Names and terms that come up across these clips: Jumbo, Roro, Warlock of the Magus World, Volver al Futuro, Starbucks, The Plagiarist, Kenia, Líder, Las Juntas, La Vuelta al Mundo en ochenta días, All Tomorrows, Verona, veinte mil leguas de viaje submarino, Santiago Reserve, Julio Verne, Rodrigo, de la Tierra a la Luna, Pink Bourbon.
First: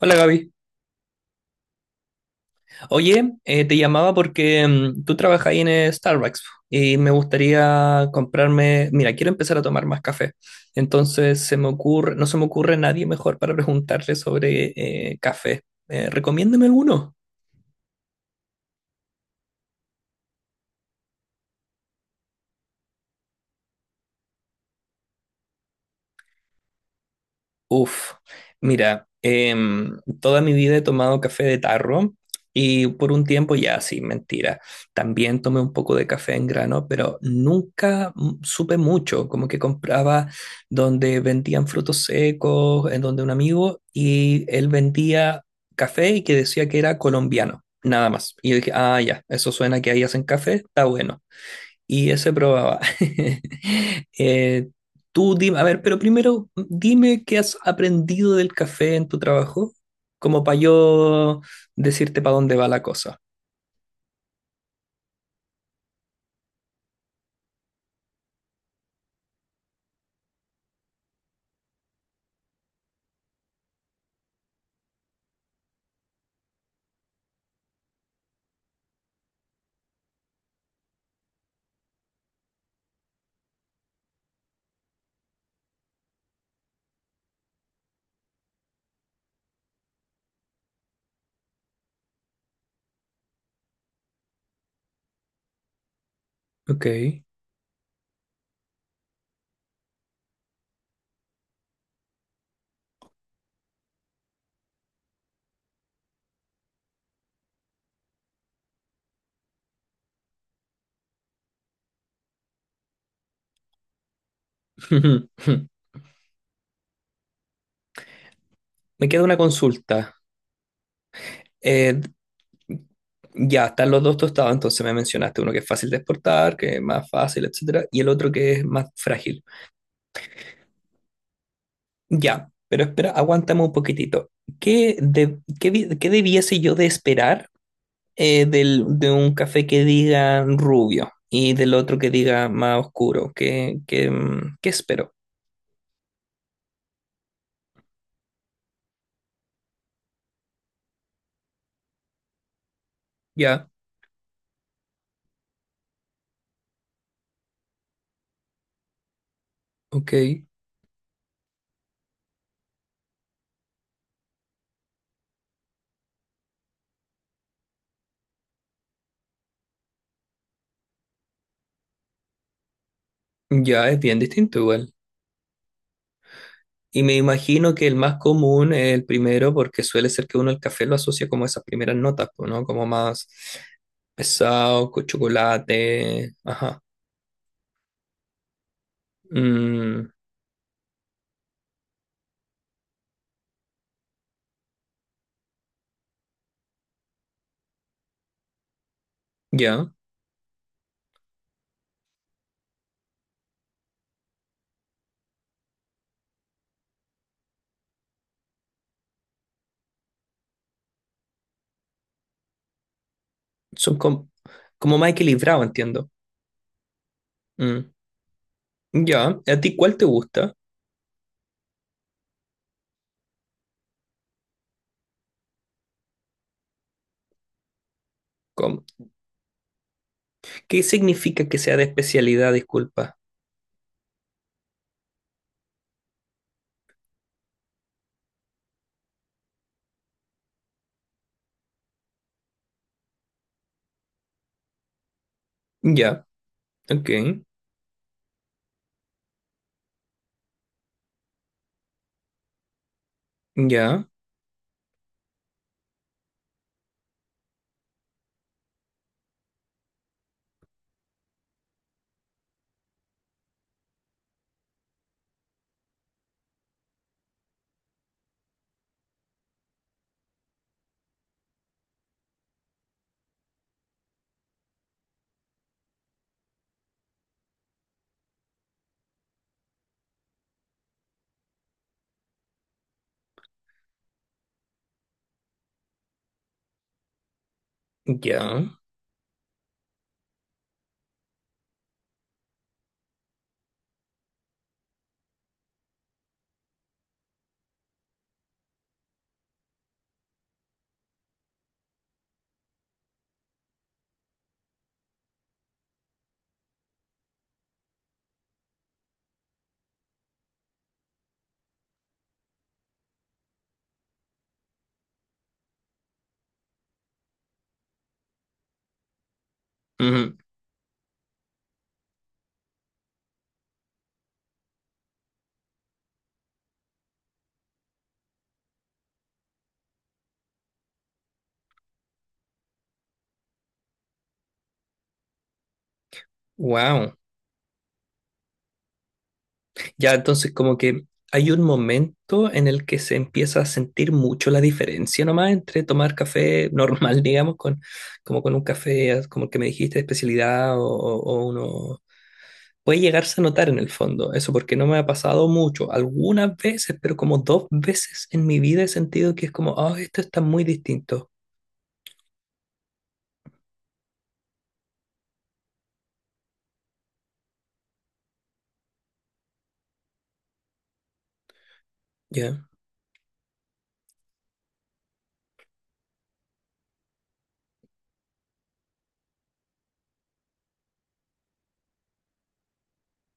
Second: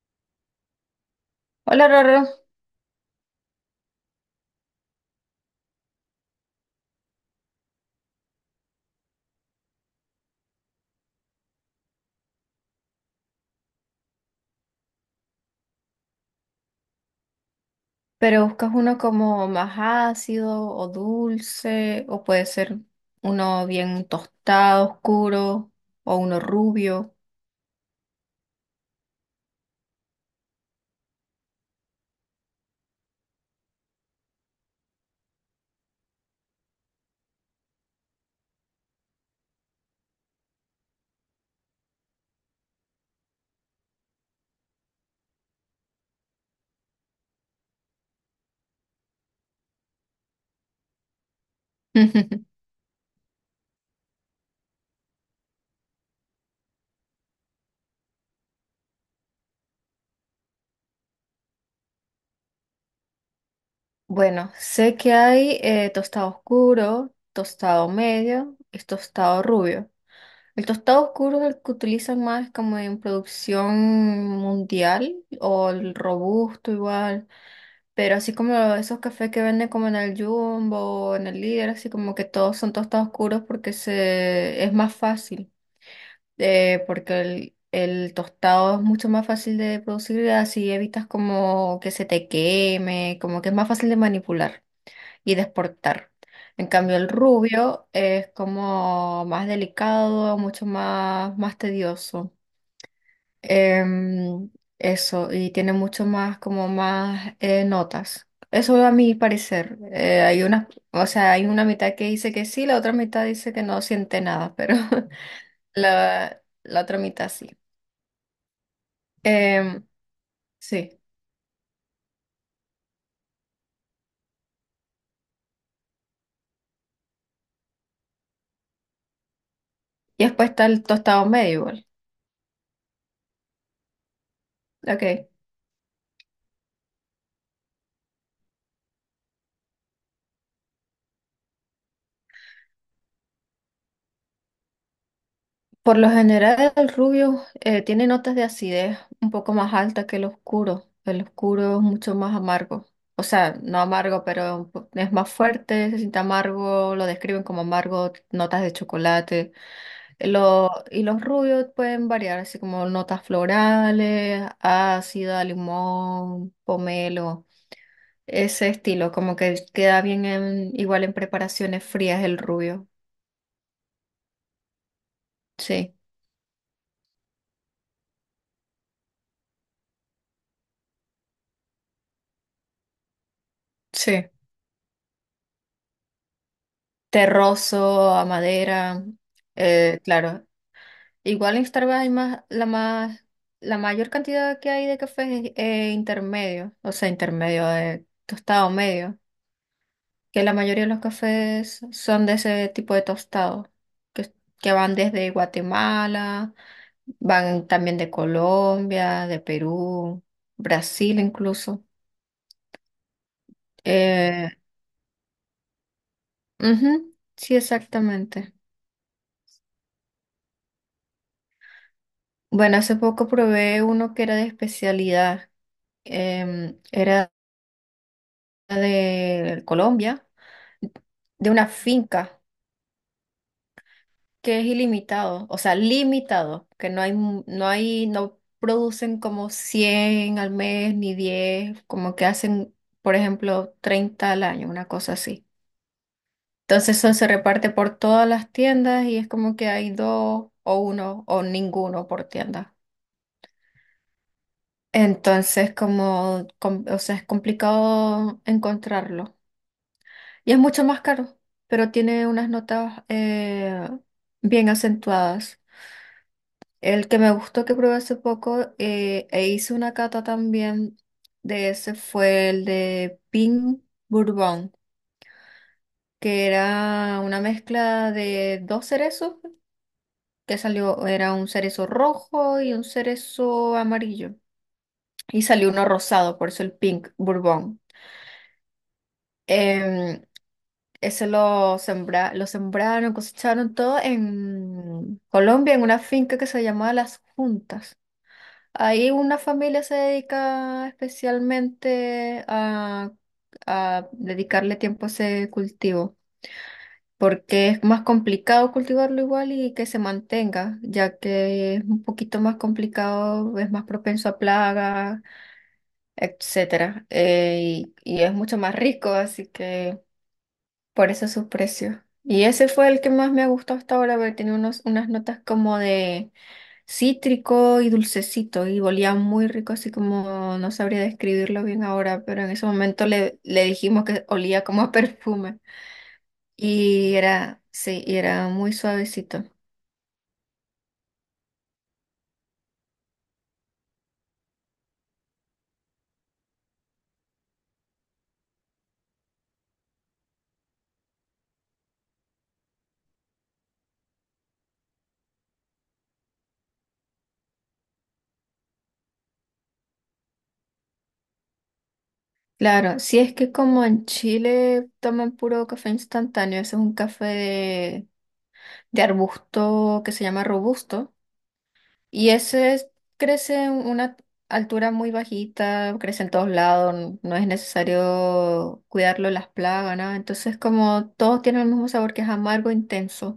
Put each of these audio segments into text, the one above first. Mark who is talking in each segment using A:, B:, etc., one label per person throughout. A: Hola, Gaby.
B: Hola, Roro.
A: Oye, te llamaba porque tú trabajas ahí en Starbucks y me gustaría comprarme, mira, quiero empezar a tomar más café. Entonces se me ocurre, no se me ocurre nadie mejor para preguntarle sobre café. Recomiéndame alguno.
B: Pero buscas uno como más ácido o dulce, o puede ser uno bien tostado, oscuro, o uno rubio.
A: Uf, mira, toda mi vida he tomado café de tarro y por un tiempo ya, sí, mentira. También tomé un poco de café en grano, pero nunca supe mucho, como que compraba donde vendían frutos secos, en donde un amigo, y él vendía café y que decía que era colombiano, nada más. Y yo dije, ah, ya, eso suena que ahí hacen café, está bueno. Y eso probaba. Eh, tú dime, a ver, pero primero dime qué has aprendido del café en tu trabajo, como para yo decirte para dónde va la cosa.
B: Bueno, sé que hay tostado oscuro, tostado medio y tostado rubio. El tostado oscuro es el que utilizan más como en producción mundial o el robusto igual. Pero así como esos cafés que venden como en el Jumbo o en el Líder, así como que todos son tostados oscuros porque se, es más fácil, porque el tostado es mucho más fácil de producir y así evitas como que se te queme, como que es más fácil de manipular y de exportar. En
A: Ok.
B: cambio, el rubio es como más delicado, mucho más, más tedioso. Em, eso, y tiene mucho más, como más notas. Eso a mi parecer. Hay una, o sea, hay una mitad que dice que sí, la otra mitad dice que no siente nada, pero la otra mitad sí.
A: Me queda una
B: Em,
A: consulta.
B: sí.
A: Eh, ya, están los dos tostados, entonces me mencionaste uno que es fácil de exportar, que es más fácil, etcétera, y el otro que es más frágil.
B: Y después está el tostado medio igual.
A: Ya, pero espera, aguántame un poquitito. ¿Qué,
B: Ok.
A: de- qué vi- Qué debiese yo de esperar de un café que diga rubio y del otro que diga más oscuro? ¿ Qué espero?
B: Por lo general, el rubio tiene notas de acidez un poco más altas que el oscuro. El oscuro es mucho más amargo. O sea,
A: Ya,
B: no amargo, pero un po- es más fuerte, se siente amargo, lo describen como amargo, notas de chocolate.
A: ok.
B: Lo- y los rubios pueden variar, así como notas florales, ácida, limón, pomelo, ese estilo, como que queda bien en- igual en preparaciones frías el rubio.
A: Ya es bien distinto igual.
B: Sí,
A: Y me imagino que el más común es el primero porque suele ser que uno el café lo asocia como a esas primeras notas, pues, ¿no? Como más
B: sí,
A: pesado, con chocolate. Ajá.
B: terroso, a madera,
A: Mm,
B: claro. Igual en Starbucks hay más, la mayor cantidad que hay de cafés es intermedio, o sea, intermedio de tostado medio,
A: ya.
B: que la mayoría de los cafés son de ese tipo de tostado, que, que van desde Guatemala, van también de Colombia, de Perú, Brasil incluso.
A: Son com-
B: Eh,
A: Como más equilibrado, entiendo.
B: ujú, sí,
A: Mm,
B: exactamente.
A: ya. ¿A ti cuál te gusta?
B: Bueno, hace poco probé uno que era de especialidad. Em, era de Colombia,
A: ¿Qué significa
B: de
A: que
B: una
A: sea de
B: finca
A: especialidad? Disculpa.
B: que es ilimitado, o sea, limitado, que no hay, mu- no hay, no producen como 100 al mes ni 10, como que hacen, por ejemplo, 30 al año, una cosa así.
A: Ya,
B: Entonces
A: ok.
B: eso se reparte por todas las tiendas y es como que hay dos o uno o ninguno por tienda.
A: Ya,
B: Entonces, como, com- o sea, es complicado encontrarlo. Y es mucho más caro, pero tiene unas notas bien acentuadas. El que me gustó que probé hace poco e hice una cata también de ese fue el de Pink Bourbon, que era una mezcla de dos cerezos, que salió, era un cerezo rojo y un cerezo amarillo. Y salió uno rosado, por eso el Pink Bourbon.
A: ya.
B: Em, Eso lo, sembra, lo sembraron, cosecharon todo en Colombia, en una finca que se llamaba Las Juntas. Ahí una familia se dedica especialmente a dedicarle tiempo a ese cultivo, porque es más complicado cultivarlo igual y que se mantenga, ya que es un poquito más complicado, es más propenso a plagas, etcétera, y es mucho más rico, así que por eso su precio. Y ese fue el que más me ha gustado hasta ahora, porque tenía unos, unas notas como de cítrico y dulcecito, y olía muy rico, así como no sabría describirlo bien ahora, pero en ese momento le, le dijimos que olía como a perfume. Y
A: Wow.
B: era, sí, y era muy suavecito.
A: Ya, entonces como que hay un momento en el que se empieza a sentir mucho la diferencia nomás entre tomar café normal, digamos, con, como con un café, como el que me dijiste, de especialidad o, o uno... Puede llegarse a notar en el fondo, eso porque no me ha pasado mucho, algunas veces, pero como dos veces en mi vida he sentido que es como, ah, esto está muy distinto.
B: Claro, si es que como en Chile toman puro café instantáneo, ese es un café de arbusto que se llama robusto. Y
A: Ya.
B: ese es- crece en una altura muy bajita, crece en todos lados, n- no es necesario cuidarlo las plagas, nada. Entonces, como todos tienen el mismo sabor que es amargo, intenso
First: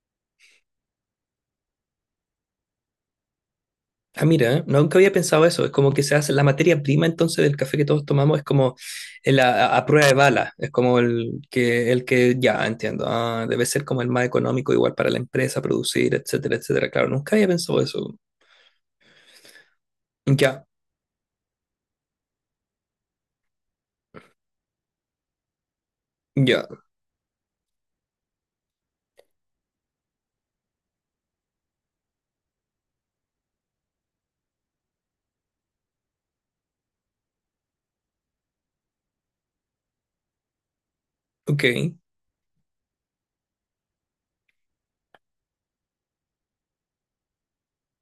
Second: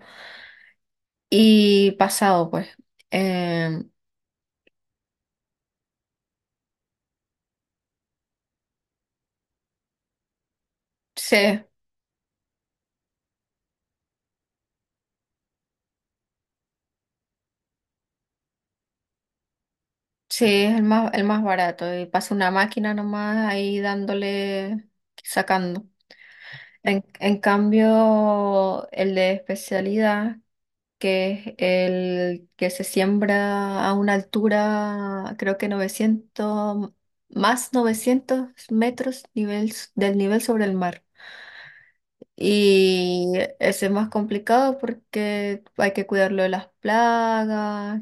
B: y pasado, pues. Eh,
A: Ah, mira, nunca había pensado eso. Es como que se hace la materia prima entonces del café que todos tomamos, es como a prueba de bala. Es como
B: sí,
A: el que ya entiendo. Ah, debe ser como el más económico, igual para la empresa, producir, etcétera, etcétera. Claro, nunca había pensado eso.
B: sí,
A: Ya,
B: es el más barato. Y pasa una máquina nomás ahí dándole, sacando.
A: ya,
B: En cambio, el de especialidad que es el que se siembra a una altura, creo que 900 más, 900 metros nivel, s- del nivel sobre el mar.
A: ok,
B: Y ese es más complicado porque hay que cuidarlo de las plagas,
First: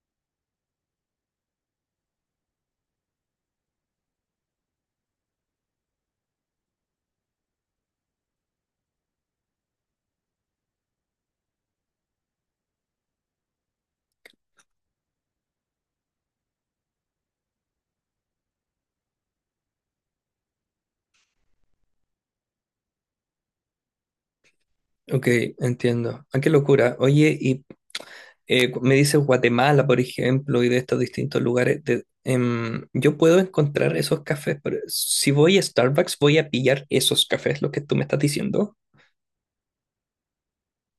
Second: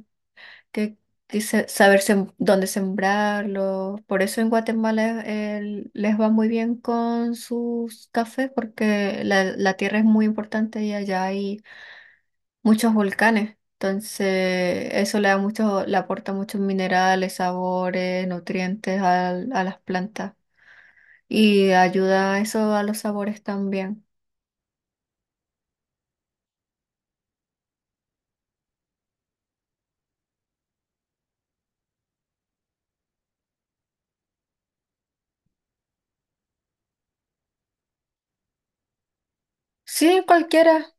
B: que, que se- saber sem- dónde sembrarlo. Por eso en Guatemala les va muy bien con sus cafés porque la tierra es muy importante y allá hay muchos volcanes. Entonces, eso le da mucho, le aporta muchos minerales, sabores, nutrientes al- a, las plantas. Y ayuda eso a los sabores también.
A: ok, entiendo. Ah, qué locura. Oye, y me dices Guatemala, por ejemplo, y de estos distintos lugares. Yo puedo encontrar esos cafés, pero si voy a Starbucks, voy a pillar esos cafés, lo que tú me estás diciendo.
B: Sí, cualquiera,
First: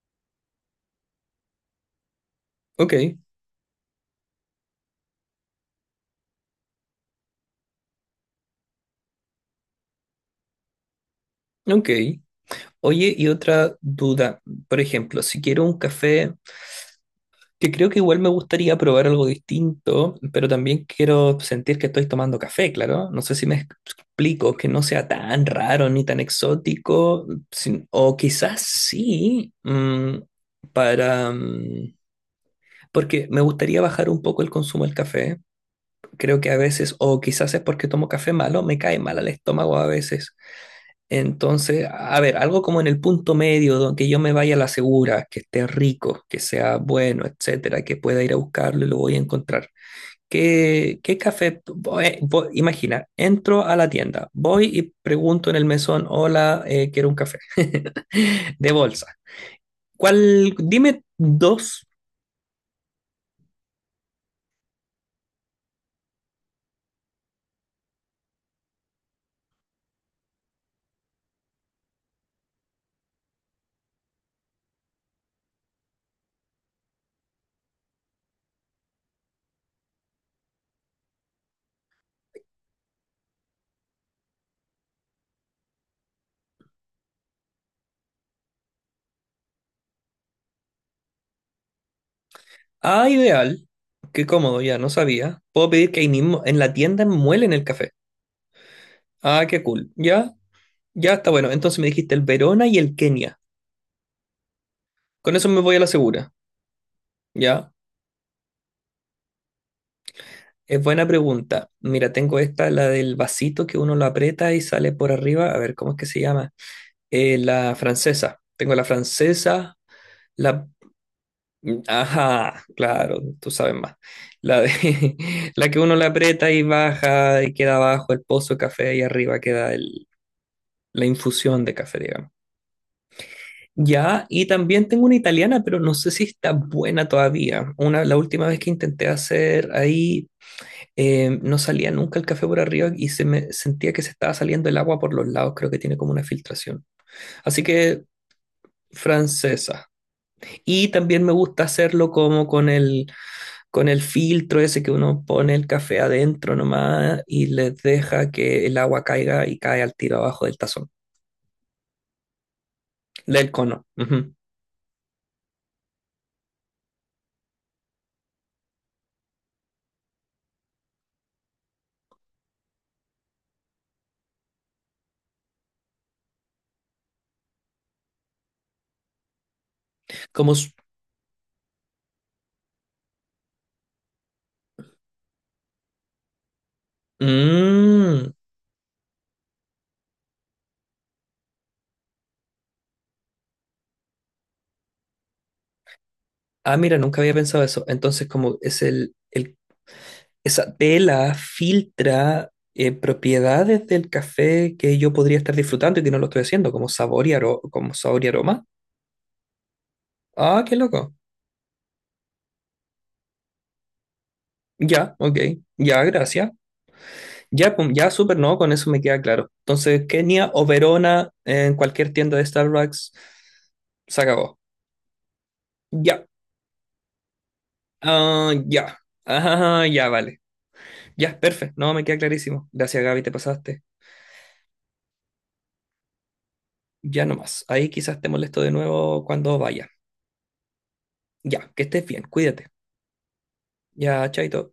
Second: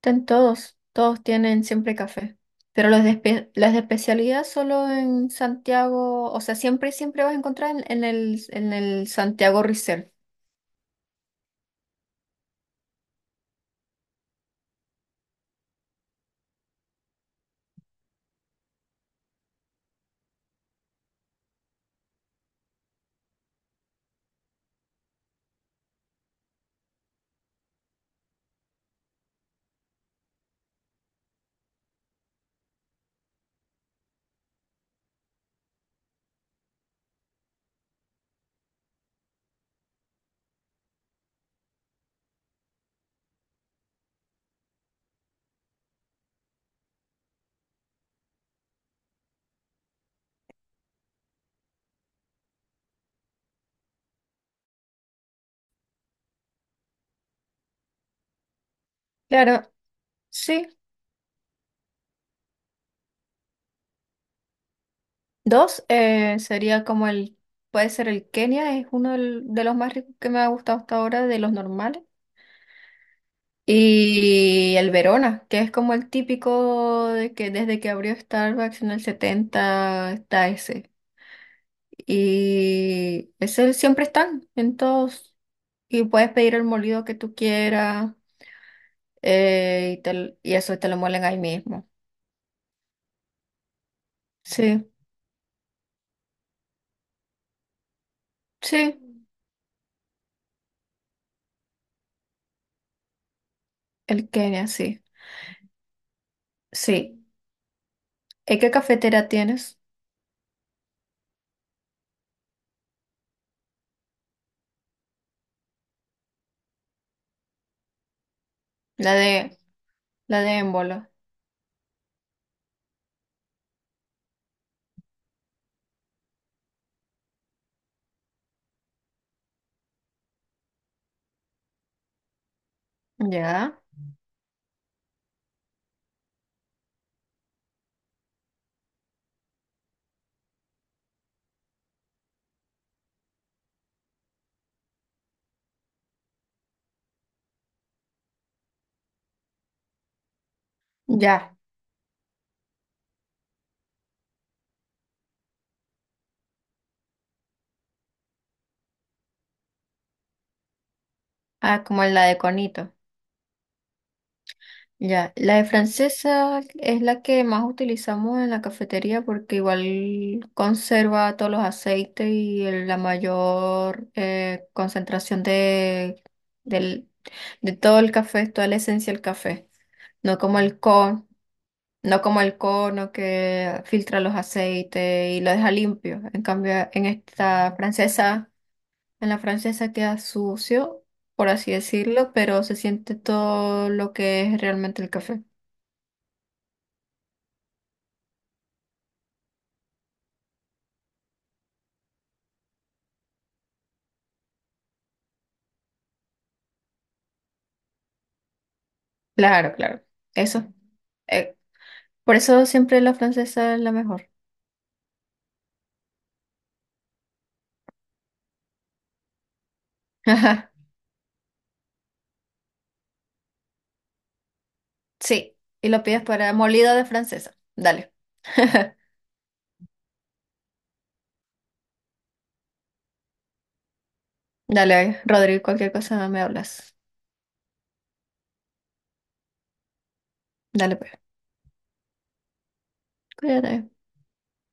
B: ten todos. Todos tienen siempre café. Pero
A: Ok,
B: los de, espe- las de especialidad solo en Santiago, o sea, siempre, siempre vas a encontrar en el Santiago Reserve.
A: ok. Oye, y otra duda. Por ejemplo, si quiero un café, que creo que igual me gustaría probar algo distinto, pero también quiero sentir que estoy tomando café, claro. No sé si me explico, que no sea tan raro ni tan exótico, o quizás sí, mm, para... mm, porque me gustaría bajar un poco el consumo del café. Creo que a veces, o quizás es porque tomo café malo, me cae mal al estómago a veces. Entonces, a ver, algo como en el punto medio, donde yo me vaya a la segura, que esté rico, que sea bueno, etcétera, que pueda ir a buscarlo y lo voy a encontrar. ¿Qué, qué café? Imagina, entro a la tienda, voy y pregunto en el mesón, hola, quiero un café de bolsa.
B: Claro,
A: ¿Cuál?
B: sí.
A: Dime dos.
B: Dos, sería como el, puede ser el Kenia, es uno del- de los más ricos que me ha gustado hasta ahora, de los normales. Y el Verona, que es como el típico de que desde que abrió Starbucks en el 70 está ese. Y ese siempre están en todos. Y puedes pedir el molido que tú quieras y, te y eso te lo muelen ahí mismo.
A: Ah, ideal. Qué cómodo, ya no
B: Sí,
A: sabía. Puedo pedir que ahí mismo en la tienda muelen el café.
B: sí,
A: Ah, qué cool. Ya, ya está bueno. Entonces me dijiste el Verona y el Kenia.
B: el Kenia, sí.
A: Con eso me voy a la segura,
B: Sí.
A: ¿ya?
B: ¿Y qué cafetera tienes?
A: Es buena pregunta. Mira, tengo esta, la del vasito que uno lo aprieta y sale por arriba. A ver, ¿cómo es que se llama? La francesa. Tengo la
B: La de,
A: francesa,
B: la de
A: la...
B: Émbolo.
A: Ajá, claro, tú sabes más. La de... la que uno le aprieta y baja y queda abajo el pozo de café y arriba queda el- la infusión de café, digamos.
B: Ya,
A: Ya, y también tengo una italiana, pero no sé si está buena todavía. Una, la última vez que intenté hacer ahí... no salía nunca el café por arriba y se me sentía que se estaba saliendo el agua por los lados, creo que tiene como una filtración. Así que francesa. Y también me
B: ya.
A: gusta hacerlo como con el filtro ese que uno pone el café adentro nomás y les deja que el agua caiga y cae al tiro abajo del tazón,
B: Ah, como la de Conito.
A: del cono. Ujú.
B: Ya, la de francesa es la que más utilizamos en la cafetería porque igual conserva todos los aceites y el- la mayor concentración de, del, de todo el café, toda la esencia del café. No
A: Como...
B: como
A: s-
B: el con, no como el cono que filtra los aceites y lo deja limpio. En cambio, en esta
A: Mm.
B: francesa, en la francesa queda sucio, por así decirlo, pero se siente todo lo que es realmente el café.
A: Ah, mira, nunca había pensado eso. Entonces, como es el esa vela filtra propiedades del café que yo podría estar disfrutando y que no lo estoy haciendo, como sabor y, como sabor y aroma.
B: Claro, claro.
A: Ah,
B: Eso.
A: qué loco.
B: Eh, por eso siempre la francesa es la mejor.
A: Ya, ok. Ya, gracias. Ya, pum, ya, súper, no, con eso me queda claro. Entonces, Kenia o
B: Ajá.
A: Verona en cualquier tienda de Starbucks, se acabó.
B: Sí. Y lo pides
A: Ya,
B: para molido de francesa. Dale.
A: ah, ya. Ajá, ya, vale. Ya, perfecto. No, me queda clarísimo. Gracias, Gaby, te pasaste.
B: Dale, Rodrigo, cualquier cosa me hablas.
A: Ya nomás. Ahí quizás te molesto de nuevo cuando vaya.
B: Dale, pues.
A: Ya, que estés bien, cuídate.
B: Cuídate.
A: Ya, chaito.